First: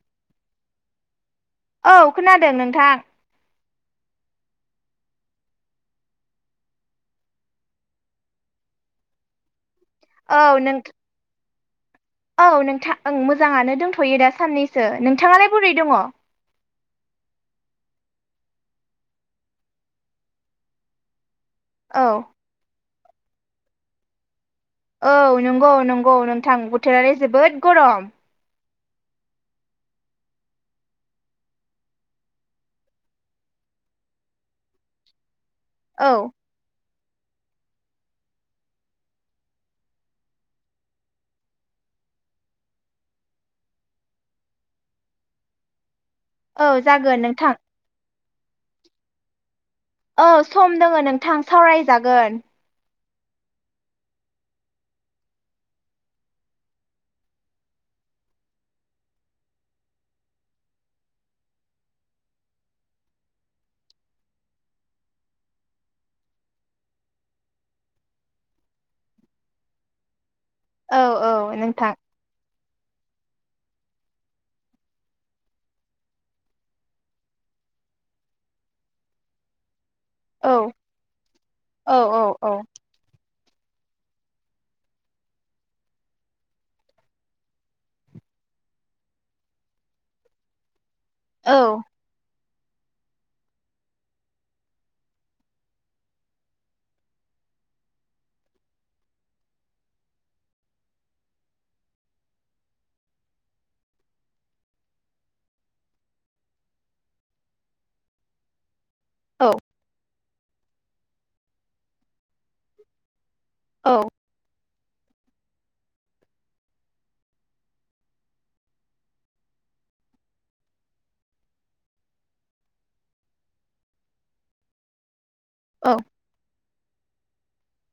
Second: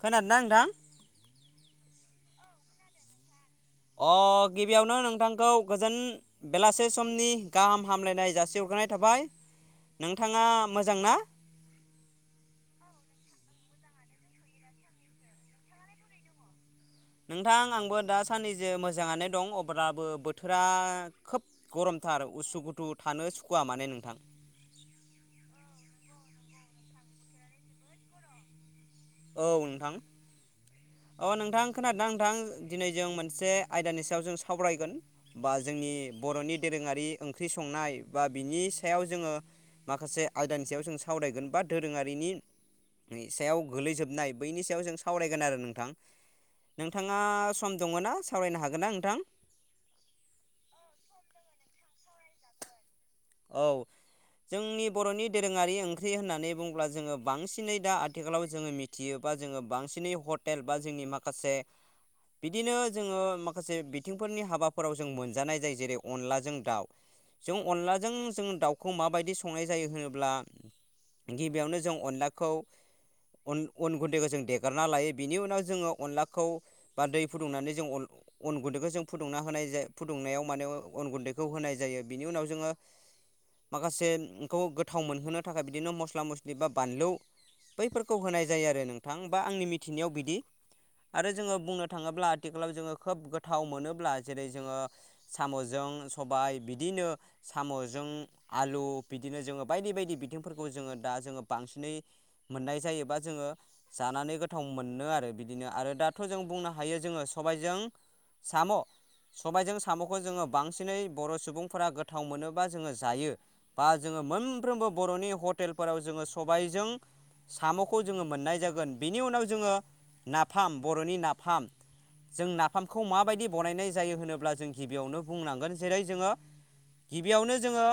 खोनादों ना नोंथां औ खोनादों नोंथां अ गिबियावनो नोंथांखौ गोजोन बेलासे समनि गाहाम हामलायनाय जासि हग्रोनाय थाबाय नोंथाङा औ नों मोजां ना औ नोंथां ओं मोजाङानो दंथ'यो दा साननैसो नोंथाङालाय बोरै दङ' नोंथां आंबो दा साननैजो मोजाङानो दं अब्लाबो बोथोरा खोब गरमथार उसु गुथु थानो सुखुवा माने नोंथां औ नंगौ नंगौ नोंथां बोथोरालाय जोबोद गरम औ नोंथां अ नोंथां खोनादों ना नोंथां दिनै जों मोनसे आयदानि सायाव जों सावरायगोन बा जोंनि औ बर'नि दोरोङारि ओंख्रि संनाय बा बिनि सायाव जोङो माखासे आयदानि सायाव जों सावरायगोन बा दोरोङारिनि सायाव गोलैजोबनाय बैनि सायाव जों सावरायगोन आरो नोंथां औ जागोन नोंथाङा नोंथां सम दङ' ना सावरायनो हागोन ना नोंथां औ सम दोङो नोंथां सावरायजागोन औ जोंनि बर'नि दोरोङारि ओंख्रि होननानै बुंङोब्ला जोङो बांसिनै दा आथिखालाव जोङो मि थियोबा जोङो बांसिनै हटेल बा जोंनि माखासे बिदिनो जोङो माखासे बिथिंफोरनि हाबाफोराव जों मोनजानाय जायो जेरै अनलाजों दाउ जों अनलाजों जों दाउखौ माबायदि संनाय जायो होनोब्ला औ औ गिबियावनो नोंथां जों अनलाखौ अन अन गुन्दैखौ जों देगोरना लायो बिनि उनाव जोङो अनलाखौ बा दै फुदुंनानै जों अन अन गुन्दैखौ जों फुदुंना होनाय जायो फुदुंनायाव औ माने अन गुन्दैखौ होनाय औ जायो बिनि औ उनाव औ जोङो माखासेखौ गोथाव मोनहोनो थाखाय बिदिनो मस्ला मस्लि बा बानलु बैफोरखौ होनाय जायो आरो नोंथां बा आंनि मिथिनायाव बिदि आरो जोङो औ बुंनो थाङोब्ला आथिखालाव जोङो खोब गोथाव मोनोब्ला जेरै जोङो साम'जों सबाय बिदिनो साम' जों आलु बिदिनो जोङो बायदि बायदि बिथिंफोरखौ जोङो दा जोङो बांसिनै मोननाय जायोबा जोङो जानानै गोथाव मोनो आरो बिदिनो आरो दाथ' जों बुंनो हायो जोङो सबायजों साम' औ सबायजों साम'खौ जोङो बांसिनै बर' सुबुंफोरा गोथाव मोनोबा जोङो जायो बा औ जोङो मोनफ्रोमबो बर'नि हटेलफोराव जोङो सबायजों साम'खौ जोङो मोननाय जागोन बिनि उनाव जोङो नाफाम बर'नि नाफाम जों नाफामखौ माबायदि बनायनाय जायो होनोब्ला जों गिबियावनो बुंनांगोन जेरै जोङो गिबियावनो जोङो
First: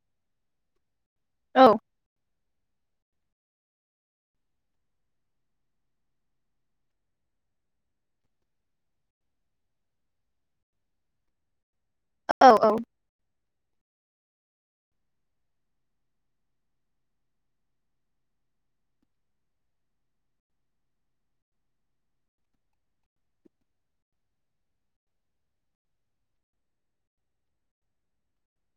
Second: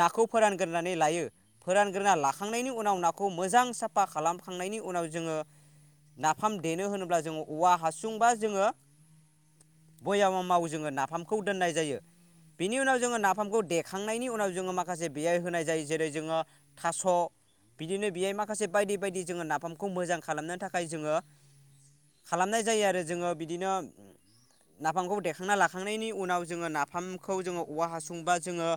नाखौ फोरानगोरनानै लायो औ फोरान ग्रोना लाखांनायनि उनाव नाखौ मोजां साफा खालामखांनायनि उनाव जोङो नाफाम देनो होनोब्ला जोङो औवा हासुंबा जोङो बयामाव जोङो नाफामखौ दोननाय जायो औ औ बेनि उनाव ज नाफामखौ देखांनायनि उनाव जोङो माखासे बेयाय होनाय जायो जेरै जोङो थास' बिदिनो बेहाय माखासे बायदि बायदि जोङो नाफामखौ मोजां खालामनो थाखाय जोङो खालामनाय जायो आरो जोङो बिदिनो नाफामखौ देखांना लाखांनायनि उनाव जोङो नाफामखौ जोङो औवा हासुंबा जोङो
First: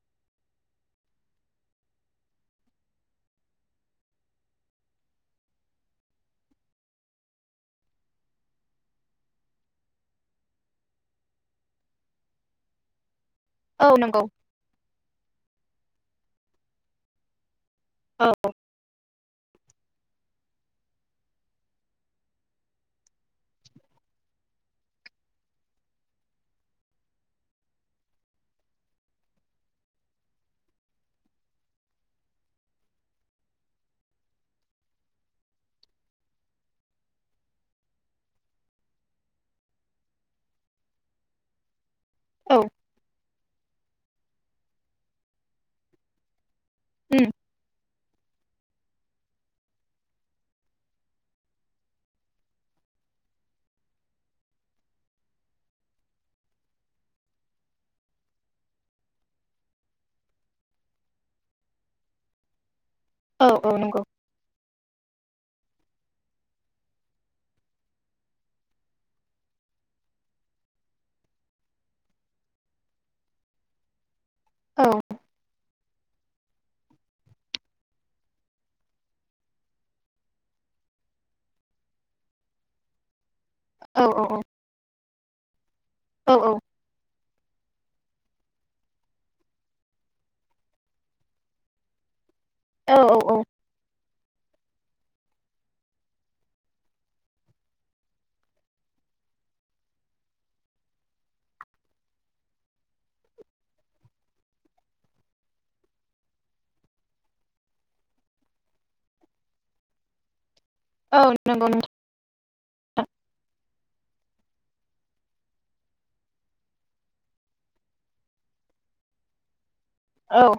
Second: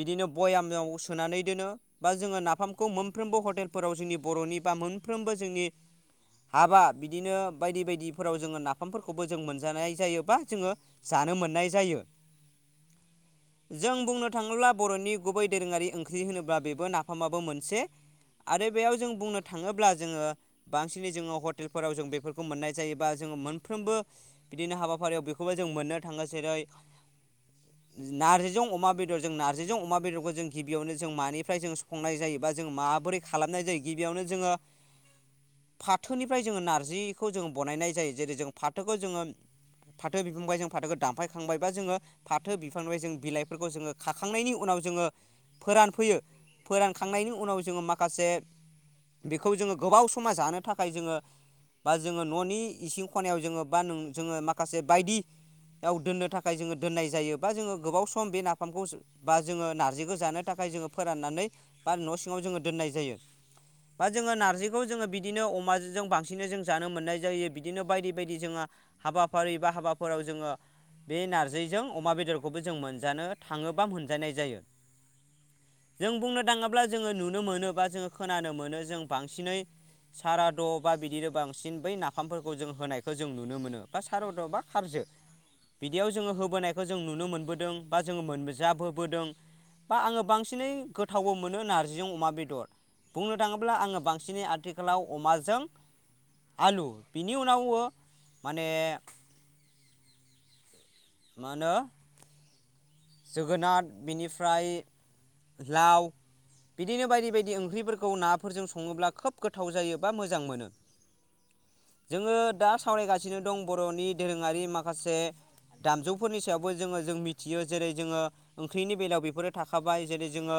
बिदिनो बयामाव सोनानै दोनो बा जोङो नाफामखौ मोनफ्रोमबो हटेलफोराव जोंनि बर'नि बा मोनफ्रोमबो जोंनि हाबा बिदिनो बायदि बायदिफोराव जोङो नाफामफोरखौबो जों मोनजानाय जायोबा जोङो जानो मोननाय जायो जों औ नंगौ बुंनो थाङोब्ला बर'नि गुबै दोरोङारि ओंख्रि होनोब्ला बेबो नाफामाबो मोनसे औ आरो बेयाव जों बुंनो थाङोब्ला जोङो बांसिनै जोङो हटेलफोराव जों बेफोरखौ मोननाय जायो बा जोङो मोनफ्रोमबो बिदिनो हाबाफारियाव बेखौबो जों मोननो थाङो जेरै नारजिजों अमा बेदर जों नारजिजों अमा बेदरखौ जों गिबियावनो जों मानिफ्राय जों खंनाय जायो बा जों माबोरै खालामनाय जायो गिबियावनो जोङो फाथोनिफ्राय जोङो नारजिखौ जोङो बनायनाय जायो जेरै जों फाथोखौ जोङो फाथो बिबुंबाय जों फाथोखौ दानफायखांबायबा जोङो फा थो औ बिफांनिफ्राय जों बिलाइफोरखौ जोङो खाखांनायनि उनाव जोङो फोरानफैयो उम फोरानखांनायनि उनाव जोङो माखासे बेखौ जोङो गोबाव समाव जानो थाखाय जोङो बा जोङो न'नि इसिं खनायाव जोङो बा नों जोङो माखासे बायदि बेयाव दोननो थाखाय जोङो दोननाय जायो बा जोङो गोबाव सम बे नाफामखौ बा जोङो नारजिखौ जानो थाखाय जोङो फोराननानै बा न' सिङाव जोङो दोननाय जायो औ औ नंगौ बा जोङो नारजिखौ जोङो बिदिनो अमाजोजो बांसिनै जों जानो मोननाय जायो बिदिनो बायदि बायदि जोङो हाबाफारि बा हाबाफोराव जोङो बे नारजिजों अमा बे दरखौबो जों मोनजानो थाङो बा मोनजानाय जायो औ जों बुंनो थाङो अब्ला जोङो नुनो मोनोब बा जोङो खोनानो मोनो जों बांसिनै सारा द' बा बिदिनो बांसिन बै नाफामफोरखौ जों होनाय जों नुनो मोनो बा औ औ सारद' बा खारजो बिदियाव जोङो औ होबोनायखो जों नुनो मोनबोदों बा जोङो मोनजाबबोदों बा आङो बांसिनै गोथावबो मोनो नार्जिजों अमा बेदर औ बुंनो औ थाङोब्ला आङो बांसिनै आथिखालाव अमाजों आलु बिनि उनावबो माने मानो जोगोनार बेनिफ्राय लाव बिदिनो बायदि बायदि ओंख्रिफोरखौ नाफोरजों सङोब्ला खोब गोथाव जायो बा मोजां मोनो औ नंगौ नों जोङो दा सावरायगासिनो दं बर'नि दोरोङारि माखासे दामजुफोरनि सायावबो जोङो जों मिथियो जेरै जोङो ओंख्रिनि बेलायाव बेफोरो थाखाबाय जेरै औ जोङो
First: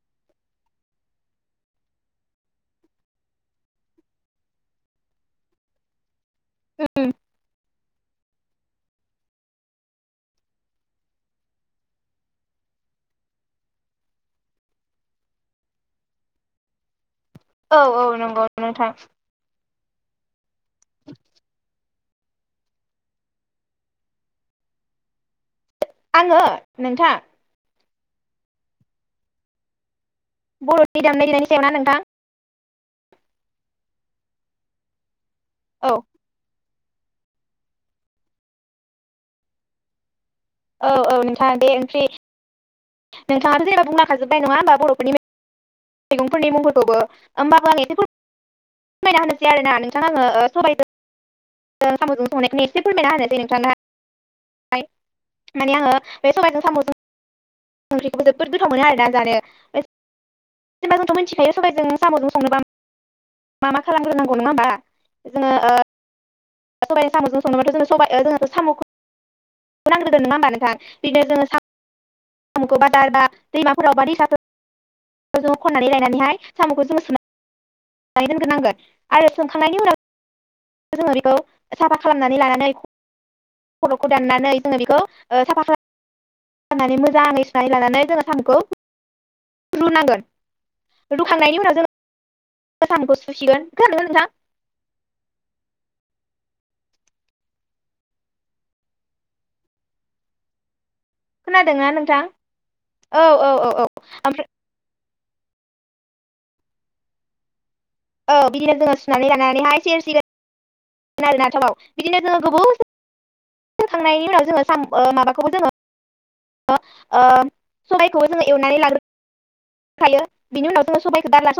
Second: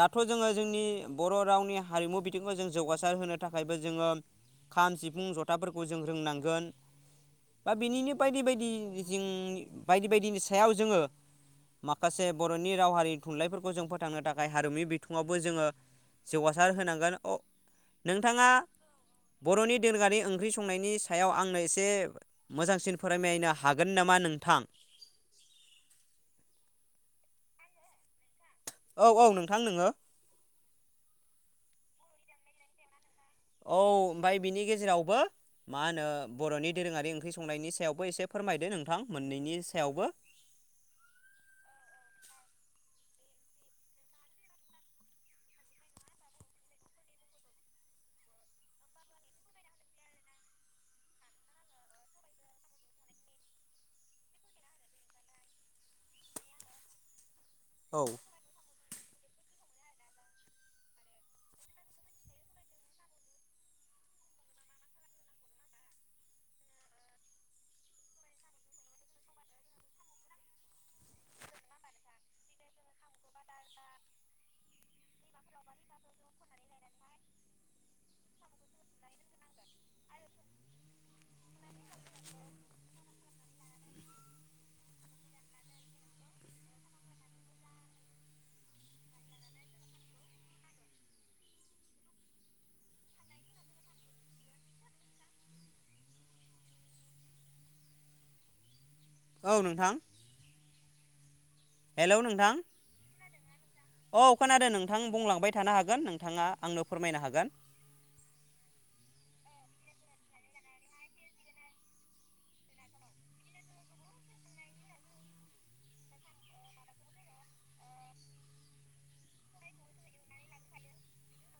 दाथ' जोङो जोंनि बर' रावनि हारिमु बिथिंखौ जों जौगासार होनो थाखायबो जोङो खाम, सिफुं, जथाफोरखौ जों रोंनां गोन उम बा बिनिनो बायदि बायदि जिं बायदि बायदिनि सायाव जोङो माखासे बर'नि राव हारिनि थुनलाइफोरखौ जों फोथांनो थाखाय हारिमु बिथिङावबो जोङो जौगासार होनांगोन अ औ औ नंगौ नोंथाङा नोंथां बर'नि दोरोंआरि ओंख्रि संनायनि सायाव आंनो एसे मोजांसिन फोरमायनो हागोन नामा नोंथां आङो नोंथां औ औ नोंथां नोङो बर'नि दामनाय-देनायनि सायावना नोंथां औ ओमफ्राय बिनि गेजेरावबो मा औ होनो बर'नि दोरोङारि ओंख्रि संनायनि सायावबो एसे फोरमायदो नोंथां मोननैनि सायावबो औ औ नोंथाङा दे ओंख्रि नोंथाथ' जेब्ला बुंलांखाजोबबाय नङा होनोबा बर'फोरनि मैगंफोरनि मुंफोरखौबो होमबाबो आं एसे फोरमायना होनोसै आरोना नोंथां आङो सबायजों साम'जों संनायखौनो एसे फोरमायना होनसै नोंथां ओ माने आङो बे सबायाइजों साम'जों औ संख्रिखौबो जोबोद गोथाव मोनो आरोना जानो जेनबा जोंथ' मिथिखायो सबायजों साम'जों संनोबा मा मा खालामग्रोनांगौ नङा होमबा जोङो [inaudible] सामखौ बादारबा दैमाफोरावबा दैसाफोर खननानै लायनानैहाय साम'खौ जों सनानै दोनग्रोनांगोन आरो सोंखांनायनि उनाव जोंङो बेखौ साफा खालामनानै लानानै खर'खौ दाननानै जोङो बेखौ साफा खाला फाननानै मोजाङै सुनाय लानानै जोंङो सामुखौ रुनांगोन रुखांनायनि उनाव जों गोसामखौ सुसिगोनोन खोनादोंना नोंथां औ नोंथां हेलौ नोंथां औ औ औ औ ओमफ्राय खोनादों नों नोंथां बुंलांबाय थानो हागोन नोंथाङा आंनो फोरमायनो हागोन। औ बिदिनो जोङो सुनानै लानानै हाय इदिनो आरो ना थावआव बिदिनो जोङो गोबौ खांनायनि उनाव जोङो सामु ओ माबाखौबो जोङो ओ सबायखौबो जोङो एवनानै लाग्रो खायो बिनि उनाव जोङो सबायखौ दाला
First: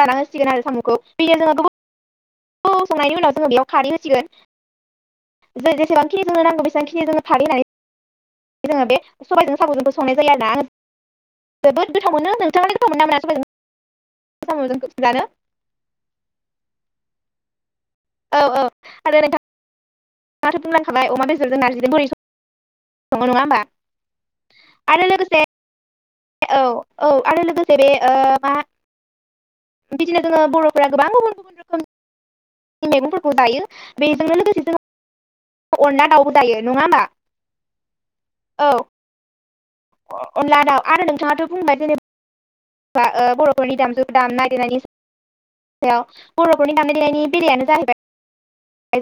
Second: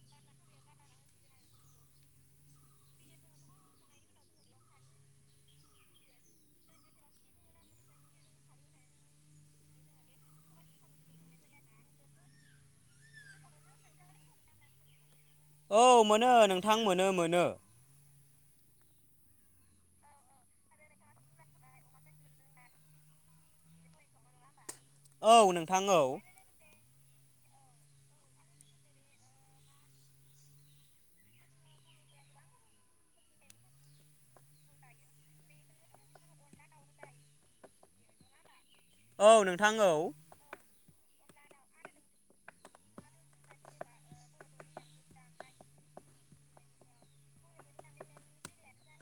लाना होसिगोन आरो साम'खौ बेनि गोबौ बौ संनायनि उनाव जोङो बेयाव खारै होसिगोन। जों जेसेबांखिनि जोंनो नांगौ बेसेबांखिनि जोङो खारै होनानै जोङो बे सबायाइजों साम'जोंबो संनाय जायो आरो ना। जोबोद गोथाव मोनो नोंथाङा गोथाव मोनो ना मोना सबायजों सामुजों जानो। औ मोनो नोंथां मोनो मोनो। औ औ आरो नोंथां माथो बुंलांखाबाय अमा बेदरजों नारजिजों बोरै सङ नङा होनबा? आरो लोगोसे औ नोंथां औ औ औ आरो लोगोसे बे ओ मा बिदिनो जोङो बर'फोरा गोबां गुबुन गुबुन रोखोम मैगंफोरखौ दायो बेजोंनो लोगोसे जोङो अनला दाउबो जायो नङा होमबा औ औ नोंथां औ अनला दाव आरो नोंथाङाथ' बुंबाय जेनेबा बा बर'फोरनि दामजु दाम नायगिरनायनि याव बर'फोरनि दामनाय देनायनि बेलायानो जाहैबाय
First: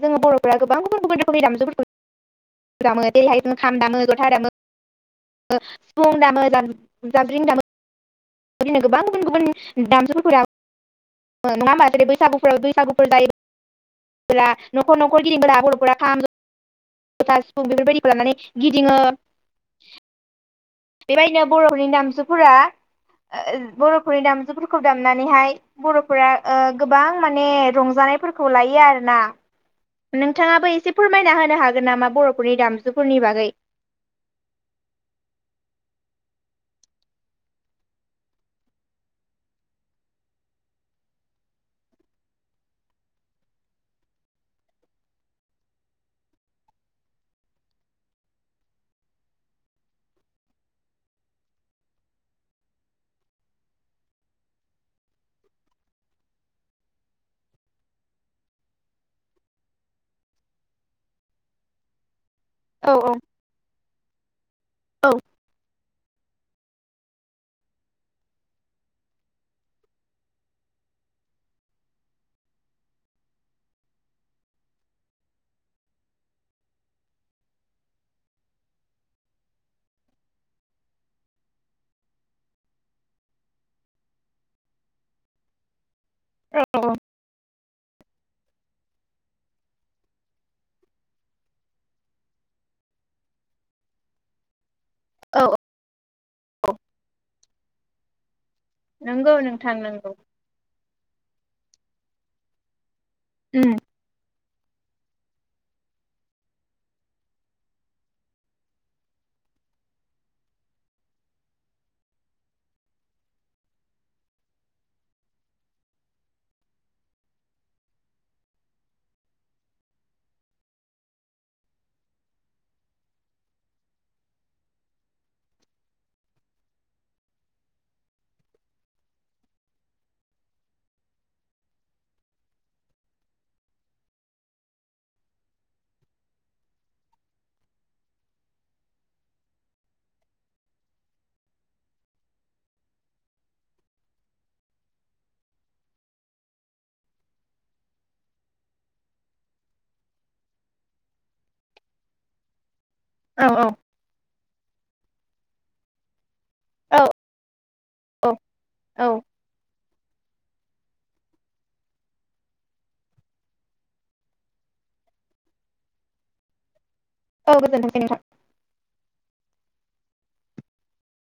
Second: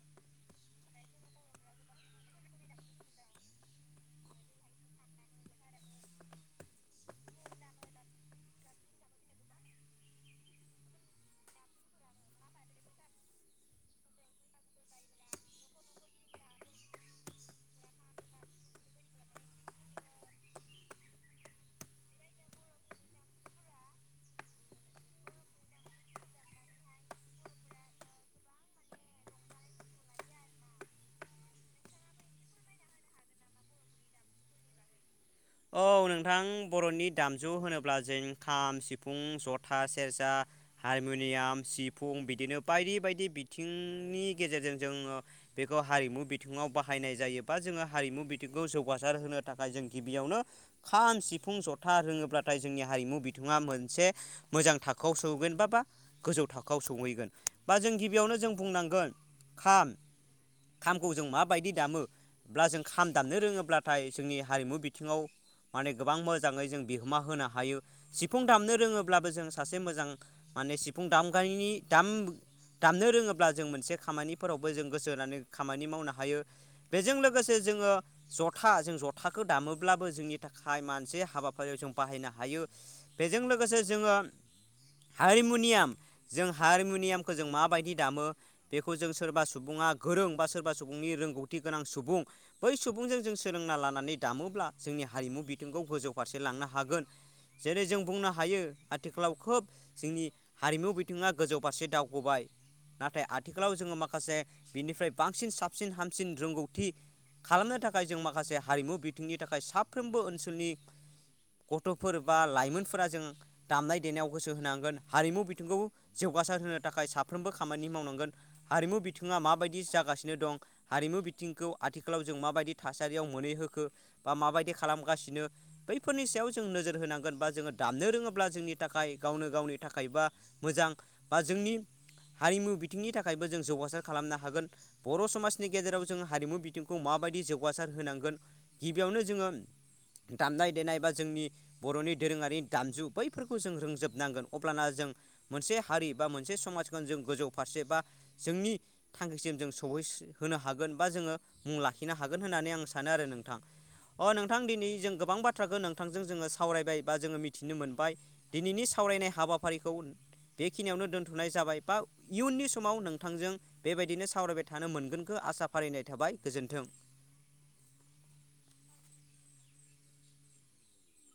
जोङो बर'फोरा गोबां गुबुन गुबुन रखोमनि दामजुफोरखौ जेरैहाय जों खाम दामो जथा दामो सिफुं दामो जाबस्रिं दामो। बिदिनो गोबां गुबुन गुबुन दामजुफोरा मा नङा ओमबा माथै बैसागुफ्राव बैसागुफोर दायो। फोरा न'खर न'खर गिदिंना बर'फोरा सिफुं बेफोरबायदिखौ लानानै गिदिङो बेबायदिनो बर'फोरनि दामजुफोरा बर'फोरनि दामजुफोरखौ दामनानैहाय बर'फोरा ओ गोबां माने रंजानायफोरखौ लायो आरो ना। नोंथाङाबो एसे फोरमायना होनो हागोन नामा बर'फोरनि दामजुफोरनि बागै? औ नोंथां बर'नि दामजु होनोब्ला जों खाम सिफुं जथा सेरजा हारमुनियाम सिफुं बिदिनो बायदि बायदि बिथिंनि गेजेरजों जोङो बेखौ हारिमु बिथिङाव बाहायनाय जायोबा जोङो हारिमु बिथिंखौ जौगासार होनो थाखाय जों बेयावनो खाम सिफुं जथा रोङोब्लाथाय जोंनि हारिमु बिथिंआ मोनसे मोजां थाखोआव सौहैगोनबा बा गोजौ थाखोआव सौहैगोन बा जों गिबियावनो जों बुंनांगोन खाम खामखौ जों माबायदि दामोब्ला जों औ खाम औ दामनो रोङोब्लाथाय जोंनि हारिमु औ बिथिंआव माने गोबां मोजाङै जों बिहोमा होनो हायो सिफुं दामनो रोङोब्लाबो जों सासे मोजां माने सिफुं दामगारिनि दाम दामनो रोङोब्ला जों मोनसे खामानिफोरावबो जों गोसो होनानै खामानि मावनो हायो। बेजों लोगोसे जोङो जथा जों जथाखौ दामो ब्लाबो जोंनि थाखाय मानसे हाबाफारियाव जों बाहायनो हायो बेजों लोगोसे जोङो हारमुनियाम जों औ औ हारमुनियामखौ जों माबायदि दामो बेखौ जों सोरबा सुबुङा गोरों बा सोरबा सुबुंनि रोंगौथि गोनां सुबुं बै सुबुंजों जों सोलोंना लानानै दामोब्ला जोंनि हारिमु औ बिथिंखौ गोजौ फारसे लांनो हागोन जेरै जों बुंनो हायो आथिखालाव नंगौ खोब नोंथां नंगौ जोंनि हारिमु बिथिङा गोजौ फारसे दावखोबाय नाथाय उम आथिखालाव जोङो माखासे बिनिफ्राय बांसिन साबसिन हामसिन रोंगौथि खालामनो थाखाय जों माखासे हारिमु बिथिंनि थाखाय साफ्रोमबो ओनसोलनि गथ'फोर बा लाइमोनफोरा जोङो दामनाय देनायाव गोसो होनांगोन हारिमु बिथिंखौ जौगासार होनो थाखाय साफ्रोमबो खामानि मावनांगोन। हारिमु बिथिङा माबायदि जागासिनो दं हारिमु बिथिंखौ आथिखालाव जों माबायदि थासारियाव मोनहैहोखो बा माबायदि खालामगासिनो? बैफोरनि सायाव जों नोजोर होनांगोन बा जोङो दामनो रोङोब्ला जोंनि थाखाय गावनो गावनि थाखाय बा मोजां बा जोंनि हारिमु बिथिंनि थाखायबो जों जौगासार खालामनो हागोन। बर' समाजनि गेजेराव जोङो हारिमु बिथिंखौ माबायदि जौगासार होनांगोन? गिबियावनो जोङो दामनाय देनाय बा जोंनि बर'नि दोरोङारि दामजु बैफोरखौ जों रोंजोबनांगोन अब्लाना जों मोनसे हारि बा मोनसे समाजखौ जों गोजौ फारसे बा जोंनि थांखिसिम जों सहैस होनो हागोन बा जोङो मुं लाखिनो हागोन होननानै आं सानो आरो औ नोंथां। औ अ नोंथां दिनै जों गोबां बाथ थ्राखौ नोंथांजों जोङो औ सावरायबाय बा जोङो मिथिनो मोनबाय औ दिनैनि औ सावरायनाय हाबाफारिखौ बेखिनियावनो दोनथ'नाय जाबाय बा इयुननि समाव नोंथांजों बेबायदिनो सावरायबाय थानो मोनगोनखो आसा फारिनाय थाबाय गोजोन्थों। औ गोजोन्थों नोंथां।